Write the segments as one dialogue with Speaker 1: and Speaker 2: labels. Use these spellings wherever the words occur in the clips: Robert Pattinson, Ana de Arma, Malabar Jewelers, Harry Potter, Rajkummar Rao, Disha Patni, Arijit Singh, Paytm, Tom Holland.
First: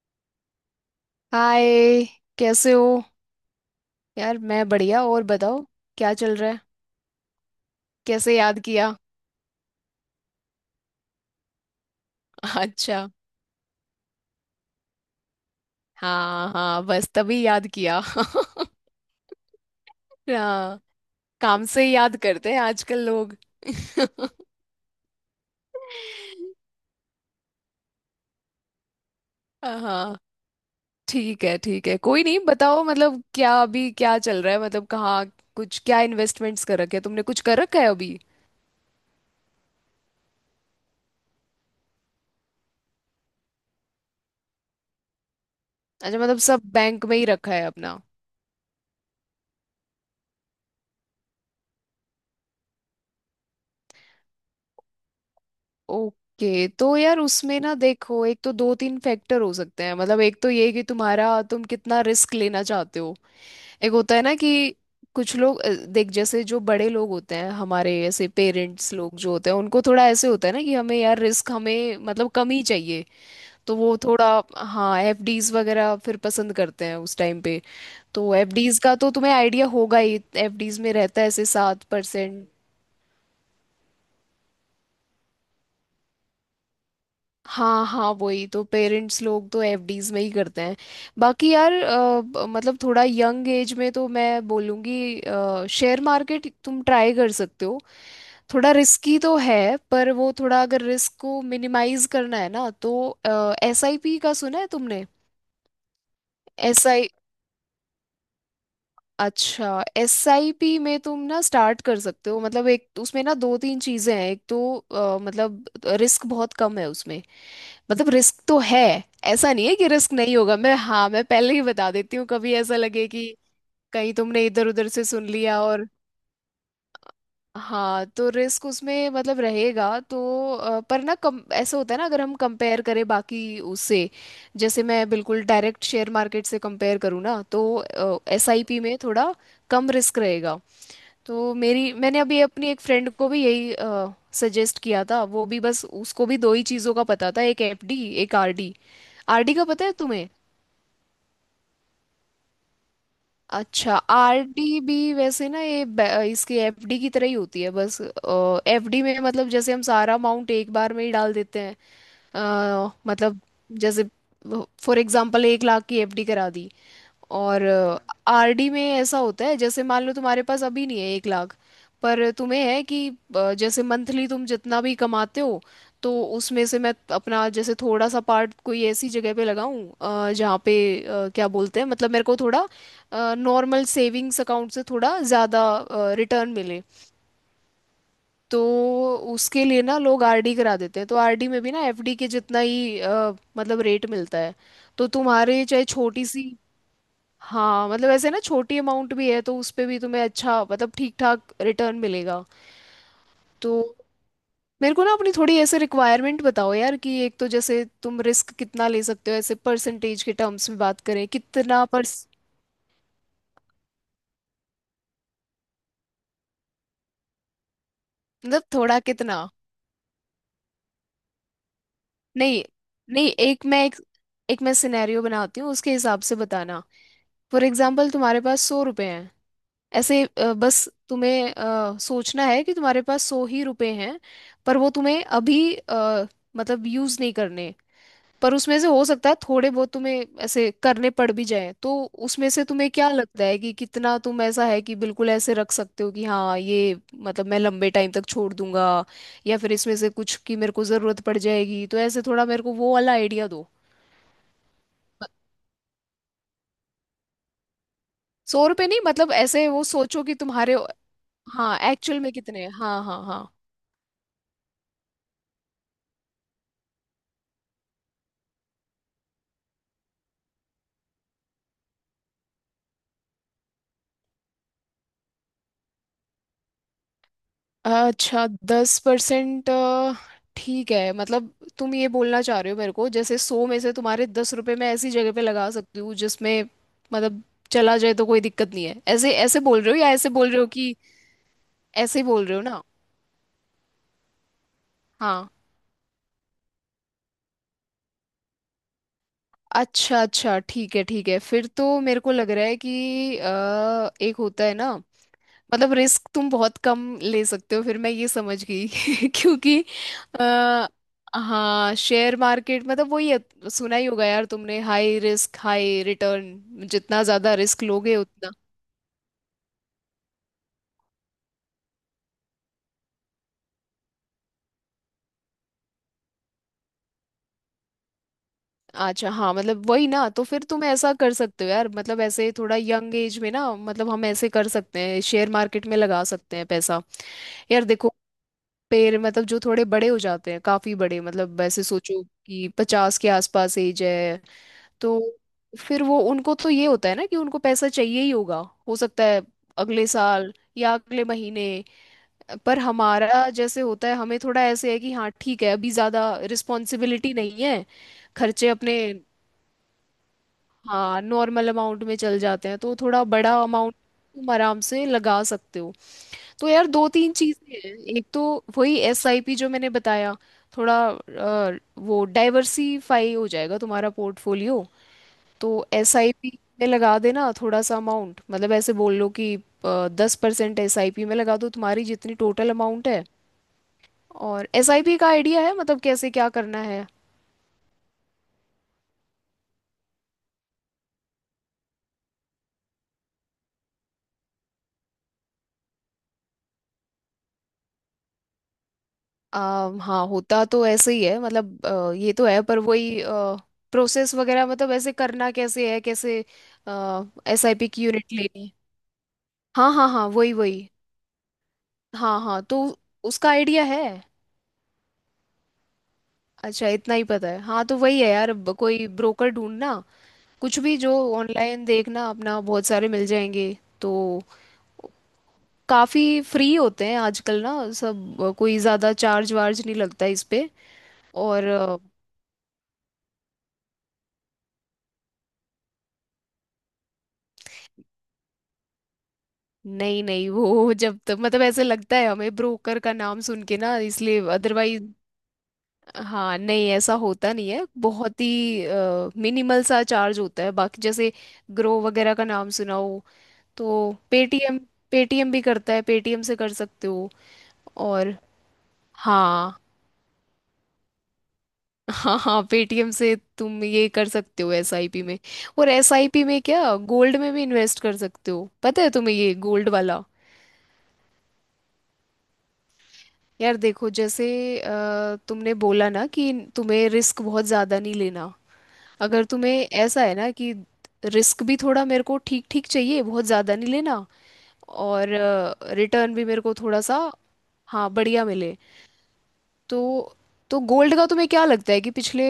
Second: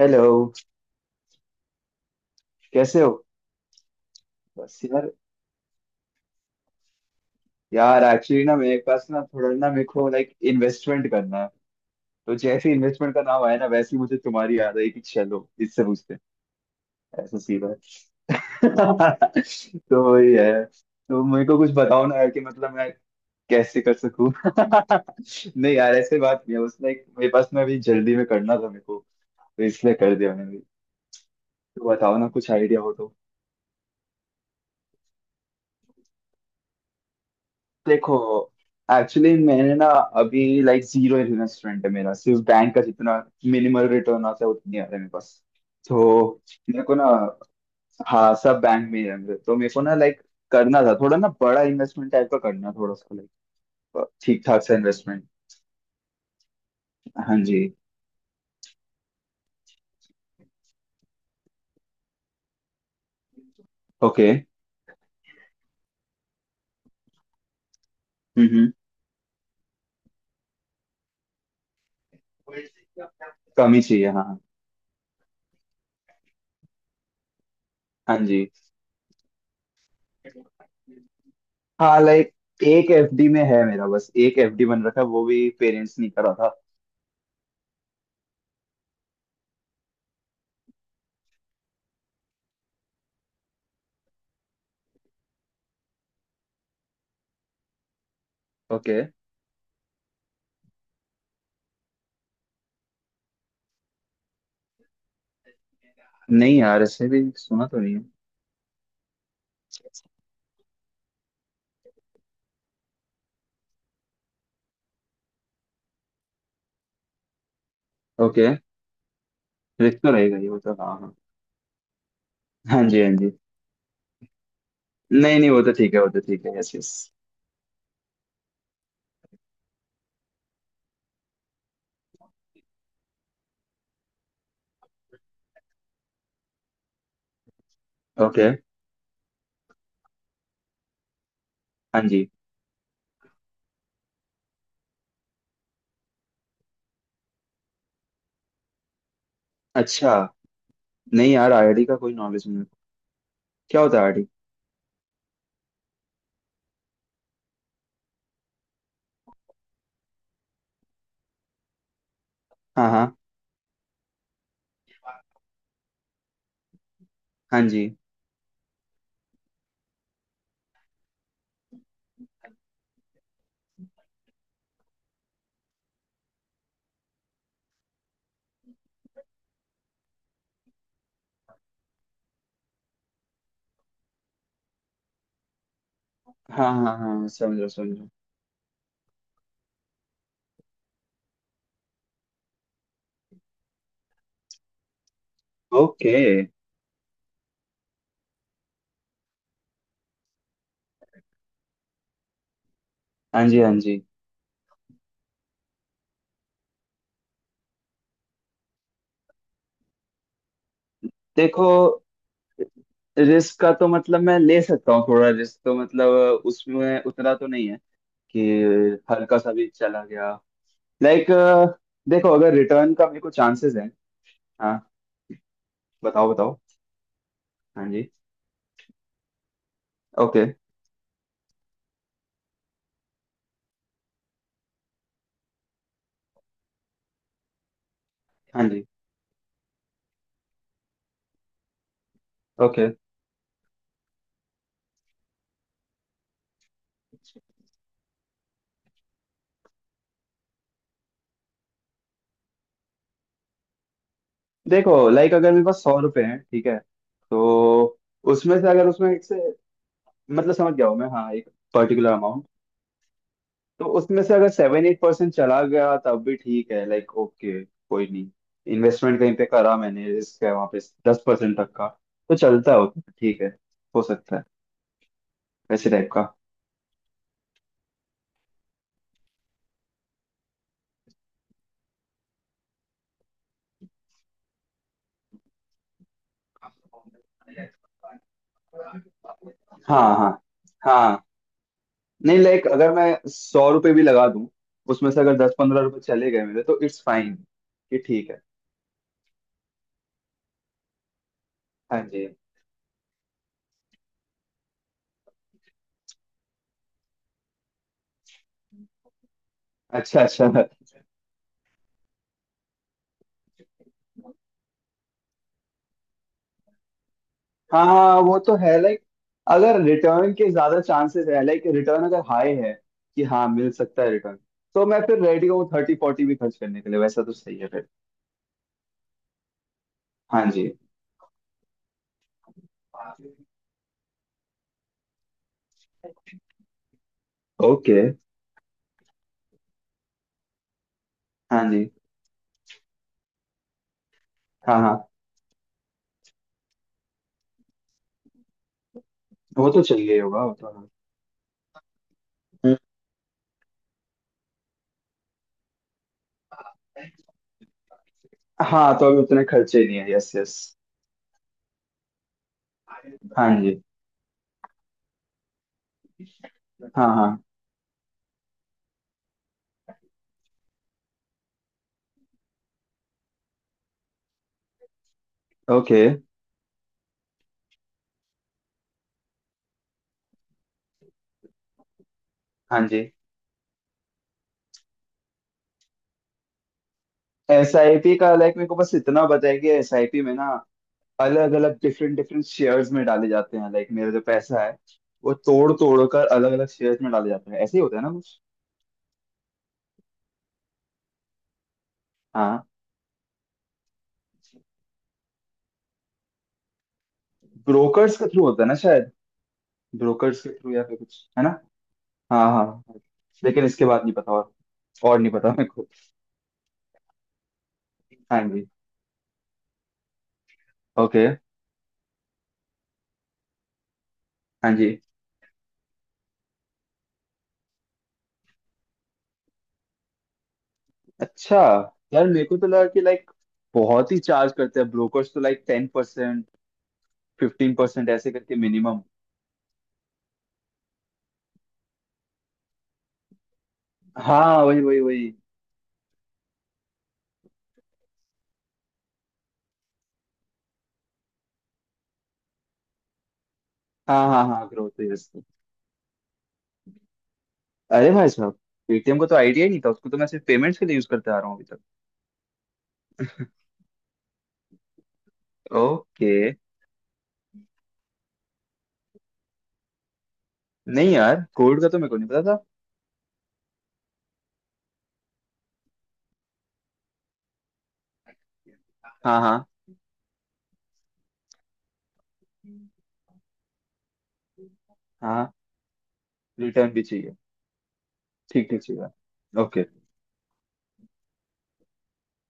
Speaker 1: Hello.
Speaker 2: Hi. कैसे हो?
Speaker 1: कैसे हो?
Speaker 2: यार, मैं
Speaker 1: बस
Speaker 2: बढ़िया,
Speaker 1: यार।
Speaker 2: और बताओ क्या चल रहा है?
Speaker 1: यार
Speaker 2: कैसे
Speaker 1: एक्चुअली ना
Speaker 2: याद
Speaker 1: मेरे
Speaker 2: किया?
Speaker 1: पास ना थोड़ा ना मेरे को लाइक इन्वेस्टमेंट करना है। तो जैसे
Speaker 2: अच्छा,
Speaker 1: इन्वेस्टमेंट का नाम आया ना वैसे ही मुझे तुम्हारी याद आई कि चलो इससे पूछते हैं।
Speaker 2: हाँ हाँ, बस
Speaker 1: ऐसा
Speaker 2: तभी याद
Speaker 1: सीधा
Speaker 2: किया।
Speaker 1: है। तो वही है।
Speaker 2: हाँ,
Speaker 1: तो मेरे को
Speaker 2: काम
Speaker 1: कुछ
Speaker 2: से ही
Speaker 1: बताओ ना
Speaker 2: याद
Speaker 1: यार कि
Speaker 2: करते हैं
Speaker 1: मतलब मैं
Speaker 2: आजकल लोग।
Speaker 1: कैसे कर सकूं। नहीं यार ऐसे बात नहीं है। बस लाइक मेरे पास ना अभी जल्दी में करना था मेरे को। तो इसलिए कर
Speaker 2: हाँ,
Speaker 1: दिया मैंने भी।
Speaker 2: ठीक है
Speaker 1: तो
Speaker 2: ठीक है,
Speaker 1: बताओ
Speaker 2: कोई
Speaker 1: ना
Speaker 2: नहीं,
Speaker 1: कुछ आइडिया
Speaker 2: बताओ
Speaker 1: हो तो।
Speaker 2: मतलब क्या अभी क्या चल रहा है, मतलब कहाँ कुछ क्या इन्वेस्टमेंट्स कर रखे हैं तुमने, कुछ कर रखा है
Speaker 1: देखो,
Speaker 2: अभी?
Speaker 1: एक्चुअली मैंने ना अभी लाइक जीरो इन्वेस्टमेंट है मेरा। सिर्फ बैंक का जितना मिनिमल रिटर्न आता है उतनी आता है मेरे पास।
Speaker 2: अच्छा, मतलब
Speaker 1: तो
Speaker 2: सब
Speaker 1: मेरे को
Speaker 2: बैंक
Speaker 1: ना।
Speaker 2: में ही रखा है अपना।
Speaker 1: हाँ सब बैंक में ही है मेरे। तो मेरे को ना लाइक करना था थोड़ा ना बड़ा इन्वेस्टमेंट टाइप का। करना थोड़ा सा लाइक ठीक ठाक सा इन्वेस्टमेंट।
Speaker 2: ओके, तो यार
Speaker 1: हाँ
Speaker 2: उसमें
Speaker 1: जी।
Speaker 2: ना देखो, एक तो दो तीन फैक्टर हो सकते हैं, मतलब एक तो ये कि तुम्हारा तुम कितना रिस्क लेना चाहते हो। एक होता है
Speaker 1: ओके।
Speaker 2: ना कि कुछ लोग देख, जैसे जो बड़े लोग होते हैं हमारे, ऐसे
Speaker 1: हम्म।
Speaker 2: पेरेंट्स लोग जो होते हैं, उनको थोड़ा ऐसे होता है ना कि हमें यार रिस्क हमें मतलब कम ही चाहिए।
Speaker 1: कम
Speaker 2: तो
Speaker 1: ही
Speaker 2: वो
Speaker 1: चाहिए, हाँ
Speaker 2: थोड़ा
Speaker 1: हाँ।
Speaker 2: हाँ एफडीज वगैरह फिर पसंद करते हैं उस टाइम पे।
Speaker 1: हाँ
Speaker 2: तो
Speaker 1: जी।
Speaker 2: एफडीज का तो तुम्हें आइडिया होगा ही, एफडीज में रहता है ऐसे सात
Speaker 1: हाँ लाइक
Speaker 2: परसेंट,
Speaker 1: एक एफडी में है मेरा। बस एक एफडी बन रखा है। वो भी पेरेंट्स ने करा था।
Speaker 2: हाँ हाँ वही, तो पेरेंट्स लोग तो एफडीज में ही करते हैं। बाकी यार मतलब थोड़ा यंग एज में तो मैं बोलूँगी शेयर मार्केट तुम ट्राई कर सकते हो। थोड़ा
Speaker 1: ओके।
Speaker 2: रिस्की तो है, पर वो थोड़ा अगर रिस्क को मिनिमाइज करना है ना तो, एसआईपी का सुना है तुमने?
Speaker 1: नहीं यार
Speaker 2: एस आई
Speaker 1: ऐसे भी सुना तो नहीं है।
Speaker 2: अच्छा, एस आई पी में तुम ना स्टार्ट कर सकते हो। मतलब एक उसमें ना दो तीन चीज़ें हैं। एक तो मतलब रिस्क बहुत कम है उसमें। मतलब रिस्क
Speaker 1: ओके।
Speaker 2: तो है, ऐसा नहीं है कि
Speaker 1: रिस्क तो
Speaker 2: रिस्क
Speaker 1: रहेगा
Speaker 2: नहीं
Speaker 1: ही
Speaker 2: होगा,
Speaker 1: वो तो,
Speaker 2: मैं
Speaker 1: हाँ
Speaker 2: हाँ
Speaker 1: हाँ।
Speaker 2: मैं पहले ही बता देती हूँ, कभी ऐसा
Speaker 1: हाँ जी,
Speaker 2: लगे
Speaker 1: हाँ
Speaker 2: कि
Speaker 1: जी।
Speaker 2: कहीं तुमने इधर उधर से सुन
Speaker 1: नहीं नहीं
Speaker 2: लिया
Speaker 1: वो तो
Speaker 2: और,
Speaker 1: ठीक है, वो तो ठीक है, यस यस।
Speaker 2: हाँ तो रिस्क उसमें मतलब रहेगा तो पर ना कम ऐसा होता है ना, अगर हम कंपेयर करें बाकी उससे, जैसे मैं बिल्कुल डायरेक्ट शेयर मार्केट से कंपेयर करूँ ना, तो
Speaker 1: ओके।
Speaker 2: एसआईपी में थोड़ा कम रिस्क रहेगा। तो मेरी
Speaker 1: हाँ
Speaker 2: मैंने
Speaker 1: जी।
Speaker 2: अभी अपनी एक फ्रेंड को भी यही सजेस्ट किया था। वो भी बस उसको भी दो ही चीज़ों का पता था, एक एफडी एक आरडी। आरडी का पता है
Speaker 1: अच्छा।
Speaker 2: तुम्हें?
Speaker 1: नहीं यार आईआईटी का कोई नॉलेज नहीं है। क्या
Speaker 2: अच्छा,
Speaker 1: होता है आईआईटी?
Speaker 2: आरडी भी वैसे ना ये इसकी एफडी की तरह ही होती है, बस एफडी में मतलब जैसे हम सारा अमाउंट एक बार में ही डाल देते हैं।
Speaker 1: हाँ हाँ।
Speaker 2: मतलब जैसे फॉर एग्जांपल 1 लाख की एफडी करा दी,
Speaker 1: हाँ
Speaker 2: और
Speaker 1: जी।
Speaker 2: आरडी में ऐसा होता है जैसे मान लो तुम्हारे पास अभी नहीं है 1 लाख, पर तुम्हें है कि जैसे मंथली तुम जितना भी कमाते हो, तो उसमें से मैं अपना जैसे थोड़ा सा पार्ट कोई ऐसी जगह पे लगाऊं जहाँ पे क्या बोलते हैं, मतलब मेरे को थोड़ा नॉर्मल सेविंग्स अकाउंट से थोड़ा ज़्यादा रिटर्न
Speaker 1: हाँ
Speaker 2: मिले।
Speaker 1: हाँ हाँ समझ रहा समझ रहा।
Speaker 2: तो उसके लिए ना लोग आरडी करा देते हैं। तो आरडी में भी ना एफडी के जितना ही मतलब रेट मिलता है। तो तुम्हारे चाहे
Speaker 1: ओके।
Speaker 2: छोटी सी हाँ मतलब ऐसे ना छोटी अमाउंट भी है तो उस पे भी तुम्हें अच्छा मतलब ठीक ठाक रिटर्न मिलेगा।
Speaker 1: हाँ जी हाँ
Speaker 2: तो
Speaker 1: जी।
Speaker 2: मेरे को ना अपनी थोड़ी ऐसे रिक्वायरमेंट बताओ यार, कि एक तो जैसे तुम रिस्क कितना ले सकते हो, ऐसे परसेंटेज के टर्म्स में बात करें
Speaker 1: देखो,
Speaker 2: कितना पर
Speaker 1: रिस्क का तो मतलब मैं ले सकता हूँ। थोड़ा रिस्क तो मतलब उसमें उतना तो नहीं है
Speaker 2: मतलब थोड़ा
Speaker 1: कि हल्का
Speaker 2: कितना?
Speaker 1: सा भी चला गया लाइक। देखो अगर
Speaker 2: नहीं
Speaker 1: रिटर्न का मेरे
Speaker 2: नहीं,
Speaker 1: को चांसेस है।
Speaker 2: एक मैं सिनेरियो बनाती हूँ, उसके हिसाब
Speaker 1: बताओ
Speaker 2: से
Speaker 1: बताओ।
Speaker 2: बताना। फॉर
Speaker 1: हाँ जी।
Speaker 2: एग्जाम्पल तुम्हारे पास 100 रुपए हैं, ऐसे
Speaker 1: ओके।
Speaker 2: बस तुम्हें सोचना है कि तुम्हारे पास 100 ही रुपए हैं, पर वो तुम्हें अभी मतलब यूज नहीं करने, पर
Speaker 1: हाँ
Speaker 2: उसमें
Speaker 1: जी।
Speaker 2: से हो सकता है थोड़े बहुत तुम्हें ऐसे करने पड़ भी जाए। तो उसमें से
Speaker 1: ओके।
Speaker 2: तुम्हें क्या लगता है कि कितना तुम ऐसा है कि बिल्कुल ऐसे रख सकते हो कि हाँ ये मतलब मैं लंबे टाइम तक छोड़ दूंगा, या फिर इसमें से कुछ की मेरे को जरूरत पड़ जाएगी, तो ऐसे थोड़ा मेरे को वो वाला आइडिया दो।
Speaker 1: देखो लाइक अगर मेरे पास 100 रुपए हैं ठीक है, तो उसमें
Speaker 2: सौ
Speaker 1: से
Speaker 2: रुपये
Speaker 1: अगर
Speaker 2: नहीं,
Speaker 1: उसमें एक
Speaker 2: मतलब
Speaker 1: से।
Speaker 2: ऐसे वो सोचो कि
Speaker 1: मतलब समझ
Speaker 2: तुम्हारे
Speaker 1: गया हूँ मैं, हाँ, एक
Speaker 2: हाँ
Speaker 1: पर्टिकुलर
Speaker 2: एक्चुअल में
Speaker 1: अमाउंट।
Speaker 2: कितने हैं, हाँ हाँ हाँ।
Speaker 1: तो उसमें से अगर 7-8% चला गया तब भी ठीक है। लाइक ओके कोई नहीं। इन्वेस्टमेंट कहीं पे करा मैंने, रिस्क है वहाँ पे, 10% तक का तो चलता है उतना। ठीक है, हो सकता है वैसे टाइप का।
Speaker 2: अच्छा, 10% ठीक है, मतलब तुम ये बोलना चाह रहे हो मेरे को जैसे 100 में से तुम्हारे 10 रुपए मैं ऐसी जगह पे लगा सकती हूँ जिसमें मतलब चला जाए तो कोई दिक्कत नहीं है, ऐसे ऐसे बोल रहे हो,
Speaker 1: हाँ
Speaker 2: या ऐसे
Speaker 1: हाँ।
Speaker 2: बोल रहे हो कि
Speaker 1: हाँ
Speaker 2: ऐसे ही
Speaker 1: नहीं
Speaker 2: बोल रहे हो
Speaker 1: लाइक
Speaker 2: ना?
Speaker 1: अगर मैं 100 रुपये भी लगा दूं, उसमें से अगर
Speaker 2: हाँ,
Speaker 1: 10-15 रुपए चले गए मेरे, तो इट्स फाइन कि ठीक है।
Speaker 2: अच्छा अच्छा ठीक है ठीक है, फिर तो
Speaker 1: हाँ
Speaker 2: मेरे
Speaker 1: जी।
Speaker 2: को लग रहा है कि एक होता है ना, मतलब रिस्क तुम बहुत कम ले सकते हो, फिर मैं ये समझ गई। क्योंकि
Speaker 1: अच्छा अच्छा।
Speaker 2: अ, हाँ शेयर मार्केट मतलब वही है, सुना ही होगा यार तुमने हाई रिस्क हाई रिटर्न, जितना ज्यादा रिस्क
Speaker 1: हाँ
Speaker 2: लोगे
Speaker 1: हाँ वो
Speaker 2: उतना।
Speaker 1: तो है लाइक। अगर रिटर्न के ज्यादा चांसेस है, लाइक रिटर्न अगर हाई है कि हाँ मिल सकता है रिटर्न, तो मैं फिर रेडी हूँ 30-40 भी खर्च करने के लिए। वैसा तो सही है फिर।
Speaker 2: अच्छा हाँ मतलब वही ना, तो
Speaker 1: हाँ
Speaker 2: फिर
Speaker 1: जी।
Speaker 2: तुम ऐसा कर सकते हो यार, मतलब ऐसे थोड़ा यंग एज में ना, मतलब हम ऐसे कर सकते हैं शेयर मार्केट में लगा सकते हैं पैसा। यार
Speaker 1: ओके।
Speaker 2: देखो, पेड़ मतलब जो थोड़े बड़े हो जाते हैं काफी बड़े, मतलब
Speaker 1: हाँ
Speaker 2: वैसे
Speaker 1: जी।
Speaker 2: सोचो कि 50 के आसपास एज है,
Speaker 1: हाँ हाँ।
Speaker 2: तो फिर वो उनको तो ये होता है ना कि उनको पैसा चाहिए ही होगा, हो सकता है
Speaker 1: वो तो
Speaker 2: अगले
Speaker 1: चाहिए ही होगा
Speaker 2: साल
Speaker 1: वो तो है।
Speaker 2: या अगले महीने।
Speaker 1: हम्म।
Speaker 2: पर हमारा जैसे होता है, हमें थोड़ा ऐसे है कि हाँ ठीक है अभी ज़्यादा रिस्पॉन्सिबिलिटी नहीं है, खर्चे
Speaker 1: हाँ
Speaker 2: अपने
Speaker 1: तो अभी उतने खर्चे नहीं है, यस यस।
Speaker 2: हाँ नॉर्मल अमाउंट में चल जाते हैं, तो थोड़ा
Speaker 1: हाँ
Speaker 2: बड़ा
Speaker 1: जी।
Speaker 2: अमाउंट तुम आराम से लगा सकते हो। तो यार
Speaker 1: हाँ
Speaker 2: दो तीन
Speaker 1: हाँ।
Speaker 2: चीज़ें हैं। एक तो वही एसआईपी जो मैंने बताया, थोड़ा वो डाइवर्सिफाई हो जाएगा तुम्हारा पोर्टफोलियो। तो
Speaker 1: ओके।
Speaker 2: एसआईपी में लगा देना थोड़ा सा अमाउंट, मतलब ऐसे बोल लो कि 10% एसआईपी में लगा दो, तुम्हारी जितनी टोटल
Speaker 1: हाँ
Speaker 2: अमाउंट
Speaker 1: जी।
Speaker 2: है। और एसआईपी का आइडिया है मतलब कैसे क्या करना है?
Speaker 1: एसआईपी का लाइक मेरे को बस इतना पता है कि एसआईपी में ना अलग अलग डिफरेंट डिफरेंट शेयर्स में डाले जाते हैं। लाइक मेरा जो पैसा है वो तोड़ तोड़ कर अलग अलग शेयर्स में डाले जाते हैं। ऐसे ही होता है ना कुछ?
Speaker 2: हाँ होता तो ऐसे ही है, मतलब ये तो
Speaker 1: हाँ।
Speaker 2: है, पर वही प्रोसेस वगैरह मतलब ऐसे करना कैसे है, कैसे एसआईपी की
Speaker 1: ब्रोकर्स के
Speaker 2: यूनिट
Speaker 1: थ्रू होता
Speaker 2: लेनी
Speaker 1: है
Speaker 2: है।
Speaker 1: ना शायद?
Speaker 2: हाँ हाँ हाँ
Speaker 1: ब्रोकर्स के
Speaker 2: वही
Speaker 1: थ्रू या
Speaker 2: वही,
Speaker 1: फिर कुछ है ना।
Speaker 2: हाँ
Speaker 1: हाँ
Speaker 2: हाँ,
Speaker 1: हाँ
Speaker 2: तो
Speaker 1: हाँ।
Speaker 2: उसका
Speaker 1: लेकिन
Speaker 2: आइडिया
Speaker 1: इसके
Speaker 2: है।
Speaker 1: बाद नहीं पता। और नहीं पता मेरे को।
Speaker 2: अच्छा, इतना ही पता है हाँ, तो वही है
Speaker 1: हाँ
Speaker 2: यार,
Speaker 1: जी।
Speaker 2: अब कोई ब्रोकर ढूंढना, कुछ भी जो
Speaker 1: ओके।
Speaker 2: ऑनलाइन देखना अपना, बहुत सारे मिल जाएंगे। तो
Speaker 1: हाँ जी।
Speaker 2: काफ़ी फ्री होते हैं आजकल ना सब, कोई ज़्यादा चार्ज वार्ज नहीं लगता इस पे।
Speaker 1: अच्छा।
Speaker 2: और
Speaker 1: यार मेरे को तो लगा कि लाइक बहुत ही चार्ज करते हैं ब्रोकर्स तो। लाइक 10% 15% ऐसे करके मिनिमम।
Speaker 2: नहीं नहीं, वो जब तक मतलब ऐसे लगता है हमें ब्रोकर का नाम सुन के ना, इसलिए,
Speaker 1: हाँ वही वही
Speaker 2: अदरवाइज
Speaker 1: वही।
Speaker 2: हाँ नहीं ऐसा होता नहीं है, बहुत ही मिनिमल सा चार्ज होता है। बाकी जैसे ग्रो वगैरह का नाम सुना हो, तो
Speaker 1: हाँ हाँ हाँ।
Speaker 2: पेटीएम,
Speaker 1: ग्रोथ तो यस।
Speaker 2: पेटीएम भी करता है, पेटीएम से कर सकते हो।
Speaker 1: अरे भाई
Speaker 2: और
Speaker 1: साहब। पेटीएम को तो आइडिया ही
Speaker 2: हाँ
Speaker 1: नहीं था। उसको तो मैं सिर्फ पेमेंट्स के लिए यूज करते आ रहा हूँ अभी तक।
Speaker 2: हाँ हाँ पेटीएम से तुम ये कर सकते हो एसआईपी में। और
Speaker 1: ओके।
Speaker 2: एसआईपी में क्या गोल्ड में भी इन्वेस्ट कर सकते हो, पता है तुम्हें ये गोल्ड वाला?
Speaker 1: नहीं यार कोड का तो मेरे को नहीं पता था।
Speaker 2: यार देखो जैसे तुमने बोला ना कि तुम्हें रिस्क बहुत ज़्यादा नहीं लेना,
Speaker 1: हाँ
Speaker 2: अगर
Speaker 1: हाँ।
Speaker 2: तुम्हें ऐसा है ना कि रिस्क भी थोड़ा मेरे को ठीक ठीक चाहिए, बहुत ज़्यादा नहीं लेना, और
Speaker 1: हाँ
Speaker 2: रिटर्न भी मेरे को
Speaker 1: रिटर्न
Speaker 2: थोड़ा
Speaker 1: भी
Speaker 2: सा
Speaker 1: चाहिए,
Speaker 2: हाँ बढ़िया
Speaker 1: ठीक
Speaker 2: मिले।
Speaker 1: ठीक चाहिए। ओके।
Speaker 2: तो तो गोल्ड का तुम्हें क्या लगता है कि पिछले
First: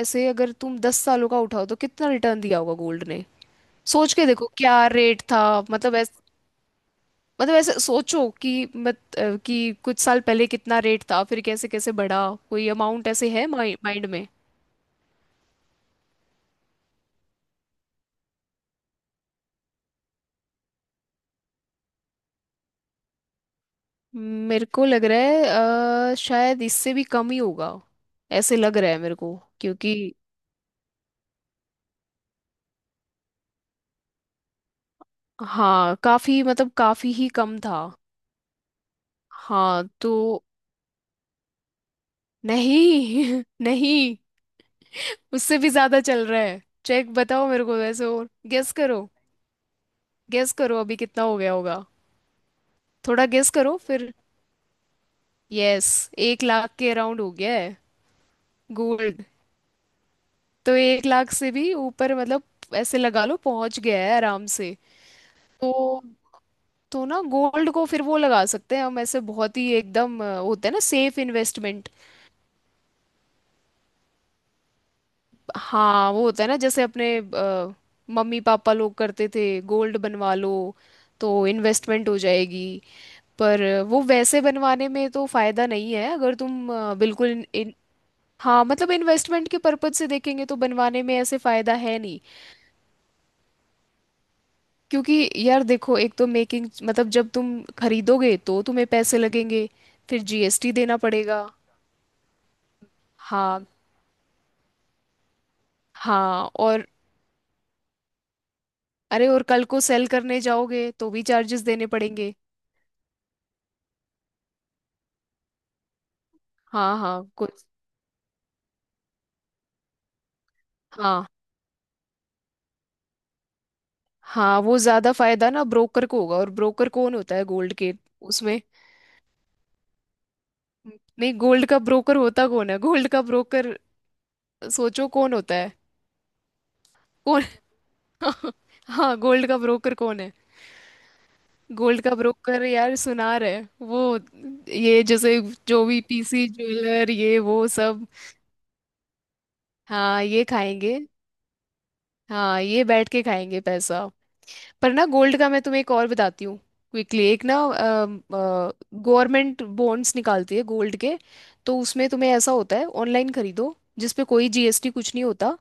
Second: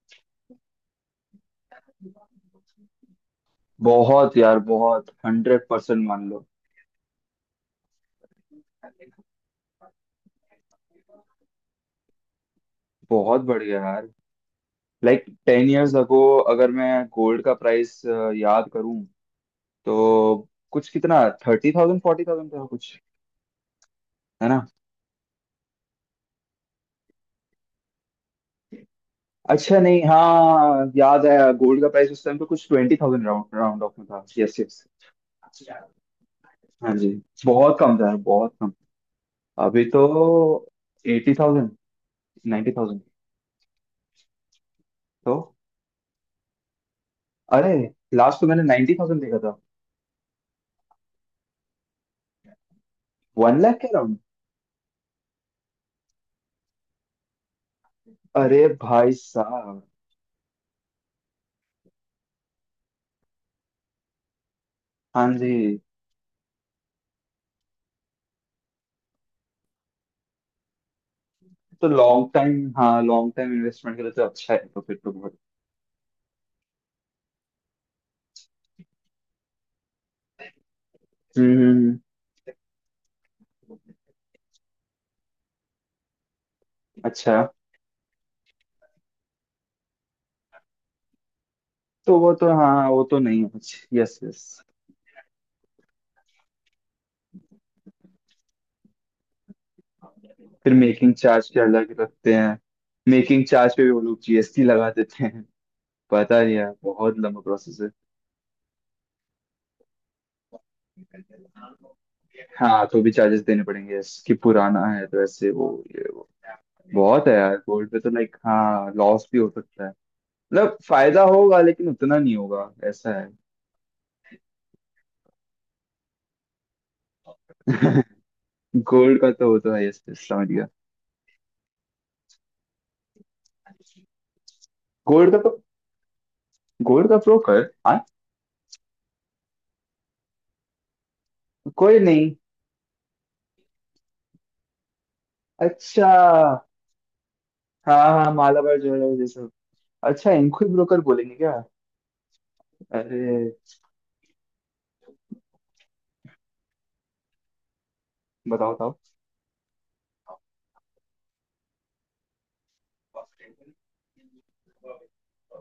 Speaker 2: ऐसे अगर तुम 10 सालों का उठाओ तो कितना रिटर्न दिया होगा गोल्ड? सोच के
Speaker 1: बहुत
Speaker 2: देखो
Speaker 1: यार,
Speaker 2: क्या
Speaker 1: बहुत।
Speaker 2: रेट था,
Speaker 1: हंड्रेड
Speaker 2: मतलब
Speaker 1: परसेंट
Speaker 2: ऐस
Speaker 1: मान लो।
Speaker 2: मतलब ऐसे सोचो कि मत अ, कि कुछ साल पहले कितना रेट था, फिर कैसे कैसे बढ़ा, कोई अमाउंट ऐसे
Speaker 1: बहुत
Speaker 2: है
Speaker 1: बढ़िया
Speaker 2: माइंड
Speaker 1: यार।
Speaker 2: में?
Speaker 1: लाइक 10 इयर्स अगो अगर मैं गोल्ड का प्राइस याद करूं, तो कुछ, कितना, 30,000 40,000 था कुछ। है ना?
Speaker 2: मेरे को लग रहा है शायद इससे भी कम ही होगा, ऐसे लग रहा है मेरे को।
Speaker 1: अच्छा,
Speaker 2: क्योंकि
Speaker 1: नहीं हाँ, याद आया। गोल्ड का प्राइस उस टाइम पे कुछ 20,000 राउंड राउंड ऑफ में था, यस यस।
Speaker 2: हाँ काफी मतलब
Speaker 1: हाँ जी।
Speaker 2: काफी ही कम
Speaker 1: बहुत
Speaker 2: था।
Speaker 1: कम था, बहुत कम।
Speaker 2: हाँ
Speaker 1: अभी तो
Speaker 2: तो
Speaker 1: 80,000 90,000
Speaker 2: नहीं नहीं
Speaker 1: तो।
Speaker 2: उससे भी ज्यादा चल रहा है, चेक बताओ मेरे
Speaker 1: अरे
Speaker 2: को वैसे, और
Speaker 1: लास्ट तो मैंने
Speaker 2: गेस
Speaker 1: नाइन्टी
Speaker 2: करो,
Speaker 1: थाउजेंड देखा था।
Speaker 2: गेस करो अभी कितना हो गया होगा, थोड़ा गेस
Speaker 1: 1 लाख
Speaker 2: करो
Speaker 1: के
Speaker 2: फिर।
Speaker 1: अराउंड।
Speaker 2: यस, 1 लाख के अराउंड हो गया है
Speaker 1: अरे भाई
Speaker 2: गोल्ड,
Speaker 1: साहब।
Speaker 2: तो 1 लाख से भी ऊपर मतलब, ऐसे लगा लो पहुंच गया है आराम से।
Speaker 1: हाँ जी।
Speaker 2: तो तो ना गोल्ड को फिर वो लगा सकते हैं हम, ऐसे बहुत ही एकदम होता है ना सेफ
Speaker 1: तो
Speaker 2: इन्वेस्टमेंट।
Speaker 1: लॉन्ग टाइम, हाँ लॉन्ग टाइम इन्वेस्टमेंट के लिए तो अच्छा है। तो फिर तो बहुत।
Speaker 2: हाँ वो होता है ना जैसे अपने मम्मी पापा लोग करते थे, गोल्ड बनवा लो तो
Speaker 1: हम्म।
Speaker 2: इन्वेस्टमेंट हो जाएगी। पर
Speaker 1: हम्म।
Speaker 2: वो वैसे बनवाने में तो फायदा नहीं है, अगर तुम अ, बिल्कुल
Speaker 1: अच्छा।
Speaker 2: इन, इन, हाँ मतलब इन्वेस्टमेंट के पर्पज से देखेंगे तो बनवाने में ऐसे फायदा है
Speaker 1: तो
Speaker 2: नहीं।
Speaker 1: वो तो हाँ वो तो नहीं है कुछ, यस यस।
Speaker 2: क्योंकि यार देखो, एक तो मेकिंग, मतलब जब तुम खरीदोगे तो तुम्हें पैसे लगेंगे, फिर जीएसटी
Speaker 1: फिर
Speaker 2: देना
Speaker 1: मेकिंग
Speaker 2: पड़ेगा।
Speaker 1: चार्ज के अलग रखते हैं। मेकिंग
Speaker 2: हाँ
Speaker 1: चार्ज पे भी वो लोग जीएसटी लगा देते हैं। पता
Speaker 2: हाँ,
Speaker 1: नहीं यार
Speaker 2: और
Speaker 1: बहुत लंबा प्रोसेस है।
Speaker 2: अरे और कल को सेल करने जाओगे तो भी चार्जेस देने पड़ेंगे,
Speaker 1: हाँ तो भी चार्जेस देने पड़ेंगे, yes, कि पुराना है तो ऐसे वो ये वो।
Speaker 2: हाँ हाँ
Speaker 1: बहुत है यार
Speaker 2: कुछ।
Speaker 1: गोल्ड पे तो लाइक, हाँ लॉस भी हो सकता है। मतलब फायदा
Speaker 2: हाँ
Speaker 1: होगा लेकिन उतना नहीं होगा, ऐसा है।
Speaker 2: हाँ वो ज्यादा फायदा ना ब्रोकर को होगा, और ब्रोकर कौन होता है गोल्ड के उसमें?
Speaker 1: गोल्ड का तो होता है, यस, समझ गया।
Speaker 2: नहीं, गोल्ड का ब्रोकर होता कौन है, गोल्ड का ब्रोकर? सोचो
Speaker 1: गोल्ड
Speaker 2: कौन
Speaker 1: का
Speaker 2: होता
Speaker 1: तो।
Speaker 2: है,
Speaker 1: गोल्ड का
Speaker 2: कौन?
Speaker 1: ब्रोकर? हाँ।
Speaker 2: हाँ गोल्ड का ब्रोकर कौन है?
Speaker 1: कोई
Speaker 2: गोल्ड का
Speaker 1: नहीं।
Speaker 2: ब्रोकर यार सुनार है, वो, ये जैसे जो भी
Speaker 1: अच्छा।
Speaker 2: पीसी ज्वेलर, ये वो
Speaker 1: हाँ
Speaker 2: सब,
Speaker 1: हाँ हाँ, मालाबार ज्वेलर्स ये सब।
Speaker 2: हाँ
Speaker 1: अच्छा
Speaker 2: ये
Speaker 1: इनको ही
Speaker 2: खाएंगे,
Speaker 1: ब्रोकर बोलेंगे क्या?
Speaker 2: हाँ ये बैठ
Speaker 1: अरे।
Speaker 2: के खाएंगे पैसा। पर ना गोल्ड का मैं तुम्हें एक और बताती हूँ क्विकली, एक ना
Speaker 1: बताओ बताओ।
Speaker 2: गवर्नमेंट बॉन्ड्स निकालती है गोल्ड के। तो उसमें तुम्हें ऐसा होता है ऑनलाइन खरीदो, जिस पे कोई जीएसटी कुछ नहीं होता।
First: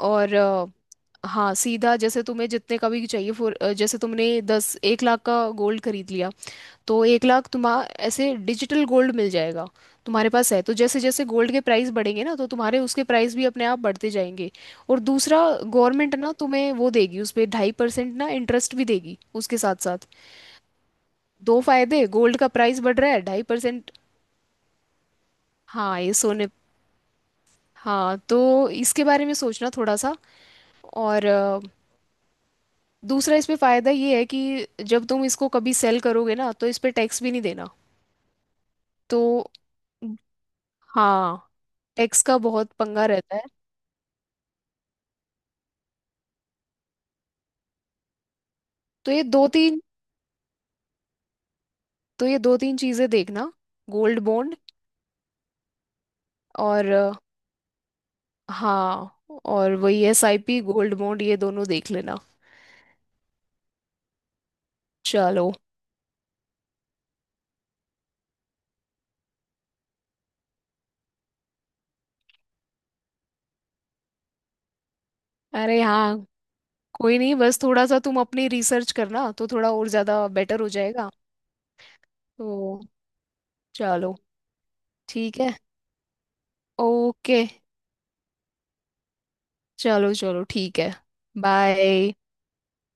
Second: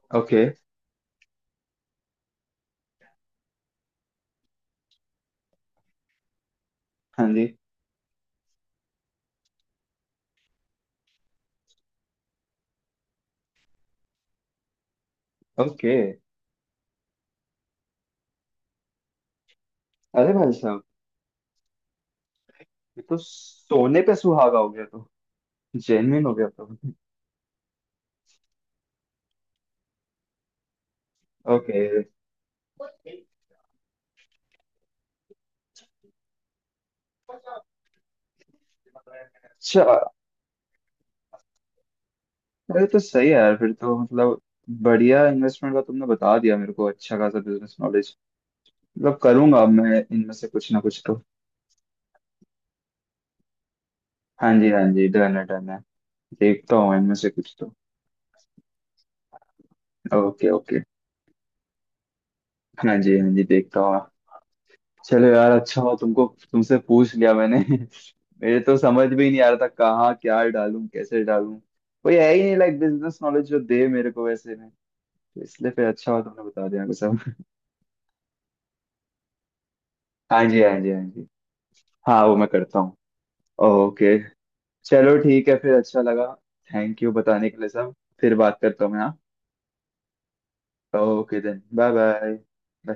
Speaker 2: और
Speaker 1: ओके।
Speaker 2: हाँ सीधा जैसे तुम्हें जितने का भी चाहिए, फॉर जैसे तुमने दस 1 लाख का गोल्ड खरीद लिया, तो एक
Speaker 1: हाँ जी।
Speaker 2: लाख तुम्हारा ऐसे डिजिटल गोल्ड मिल जाएगा तुम्हारे पास है, तो जैसे जैसे गोल्ड के प्राइस बढ़ेंगे ना, तो तुम्हारे उसके प्राइस भी अपने आप बढ़ते जाएंगे। और दूसरा,
Speaker 1: ओके।
Speaker 2: गवर्नमेंट ना तुम्हें वो देगी उस पे 2.5% ना इंटरेस्ट भी देगी उसके साथ साथ।
Speaker 1: अरे भाई साहब।
Speaker 2: दो फायदे, गोल्ड का प्राइस बढ़
Speaker 1: ये
Speaker 2: रहा
Speaker 1: तो
Speaker 2: है, 2.5%।
Speaker 1: सोने पे सुहागा हो गया तो।
Speaker 2: हाँ ये
Speaker 1: जेन्युइन हो
Speaker 2: सोने,
Speaker 1: गया तो।
Speaker 2: हाँ तो इसके बारे में सोचना थोड़ा सा। और
Speaker 1: ओके।
Speaker 2: दूसरा इस पे फायदा ये है कि जब तुम इसको कभी सेल करोगे ना, तो इस पे टैक्स भी नहीं देना। तो
Speaker 1: अच्छा।
Speaker 2: हाँ टैक्स का बहुत
Speaker 1: अरे तो
Speaker 2: पंगा
Speaker 1: सही है
Speaker 2: रहता है।
Speaker 1: यार फिर तो। मतलब बढ़िया इन्वेस्टमेंट का तुमने बता दिया मेरे को, अच्छा खासा बिजनेस नॉलेज।
Speaker 2: तो
Speaker 1: मतलब
Speaker 2: ये दो
Speaker 1: करूंगा अब
Speaker 2: तीन,
Speaker 1: मैं इनमें से कुछ ना कुछ तो।
Speaker 2: तो ये दो तीन चीजें देखना, गोल्ड
Speaker 1: हाँ
Speaker 2: बॉन्ड
Speaker 1: जी हाँ जी डन है डन है। देखता
Speaker 2: और
Speaker 1: हूँ इनमें से कुछ तो।
Speaker 2: हाँ और वही S I
Speaker 1: okay
Speaker 2: P,
Speaker 1: okay.
Speaker 2: Gold bond, ये दोनों देख लेना।
Speaker 1: हाँ जी हाँ जी देखता हूँ। चलो यार
Speaker 2: चलो,
Speaker 1: अच्छा हो तुमको। तुमसे पूछ लिया मैंने। मेरे तो समझ भी नहीं आ रहा था कहाँ क्या डालूं कैसे डालूं। कोई है ही नहीं लाइक बिजनेस नॉलेज जो दे मेरे को वैसे में। तो इसलिए
Speaker 2: अरे
Speaker 1: फिर अच्छा हुआ
Speaker 2: हाँ
Speaker 1: तुमने बता दिया मेरे को
Speaker 2: कोई नहीं,
Speaker 1: सब।
Speaker 2: बस थोड़ा सा तुम अपनी रिसर्च करना तो थोड़ा और ज्यादा
Speaker 1: हाँ
Speaker 2: बेटर
Speaker 1: जी
Speaker 2: हो
Speaker 1: हाँ जी हाँ
Speaker 2: जाएगा।
Speaker 1: जी। हाँ वो मैं करता
Speaker 2: तो
Speaker 1: हूँ।
Speaker 2: चलो
Speaker 1: ओके। चलो
Speaker 2: ठीक
Speaker 1: ठीक
Speaker 2: है।
Speaker 1: है फिर, अच्छा लगा। थैंक यू
Speaker 2: ओके,
Speaker 1: बताने के लिए सब। फिर बात करता हूँ मैं, हाँ।
Speaker 2: चलो चलो ठीक है।
Speaker 1: Okay then. Bye
Speaker 2: bye.
Speaker 1: bye.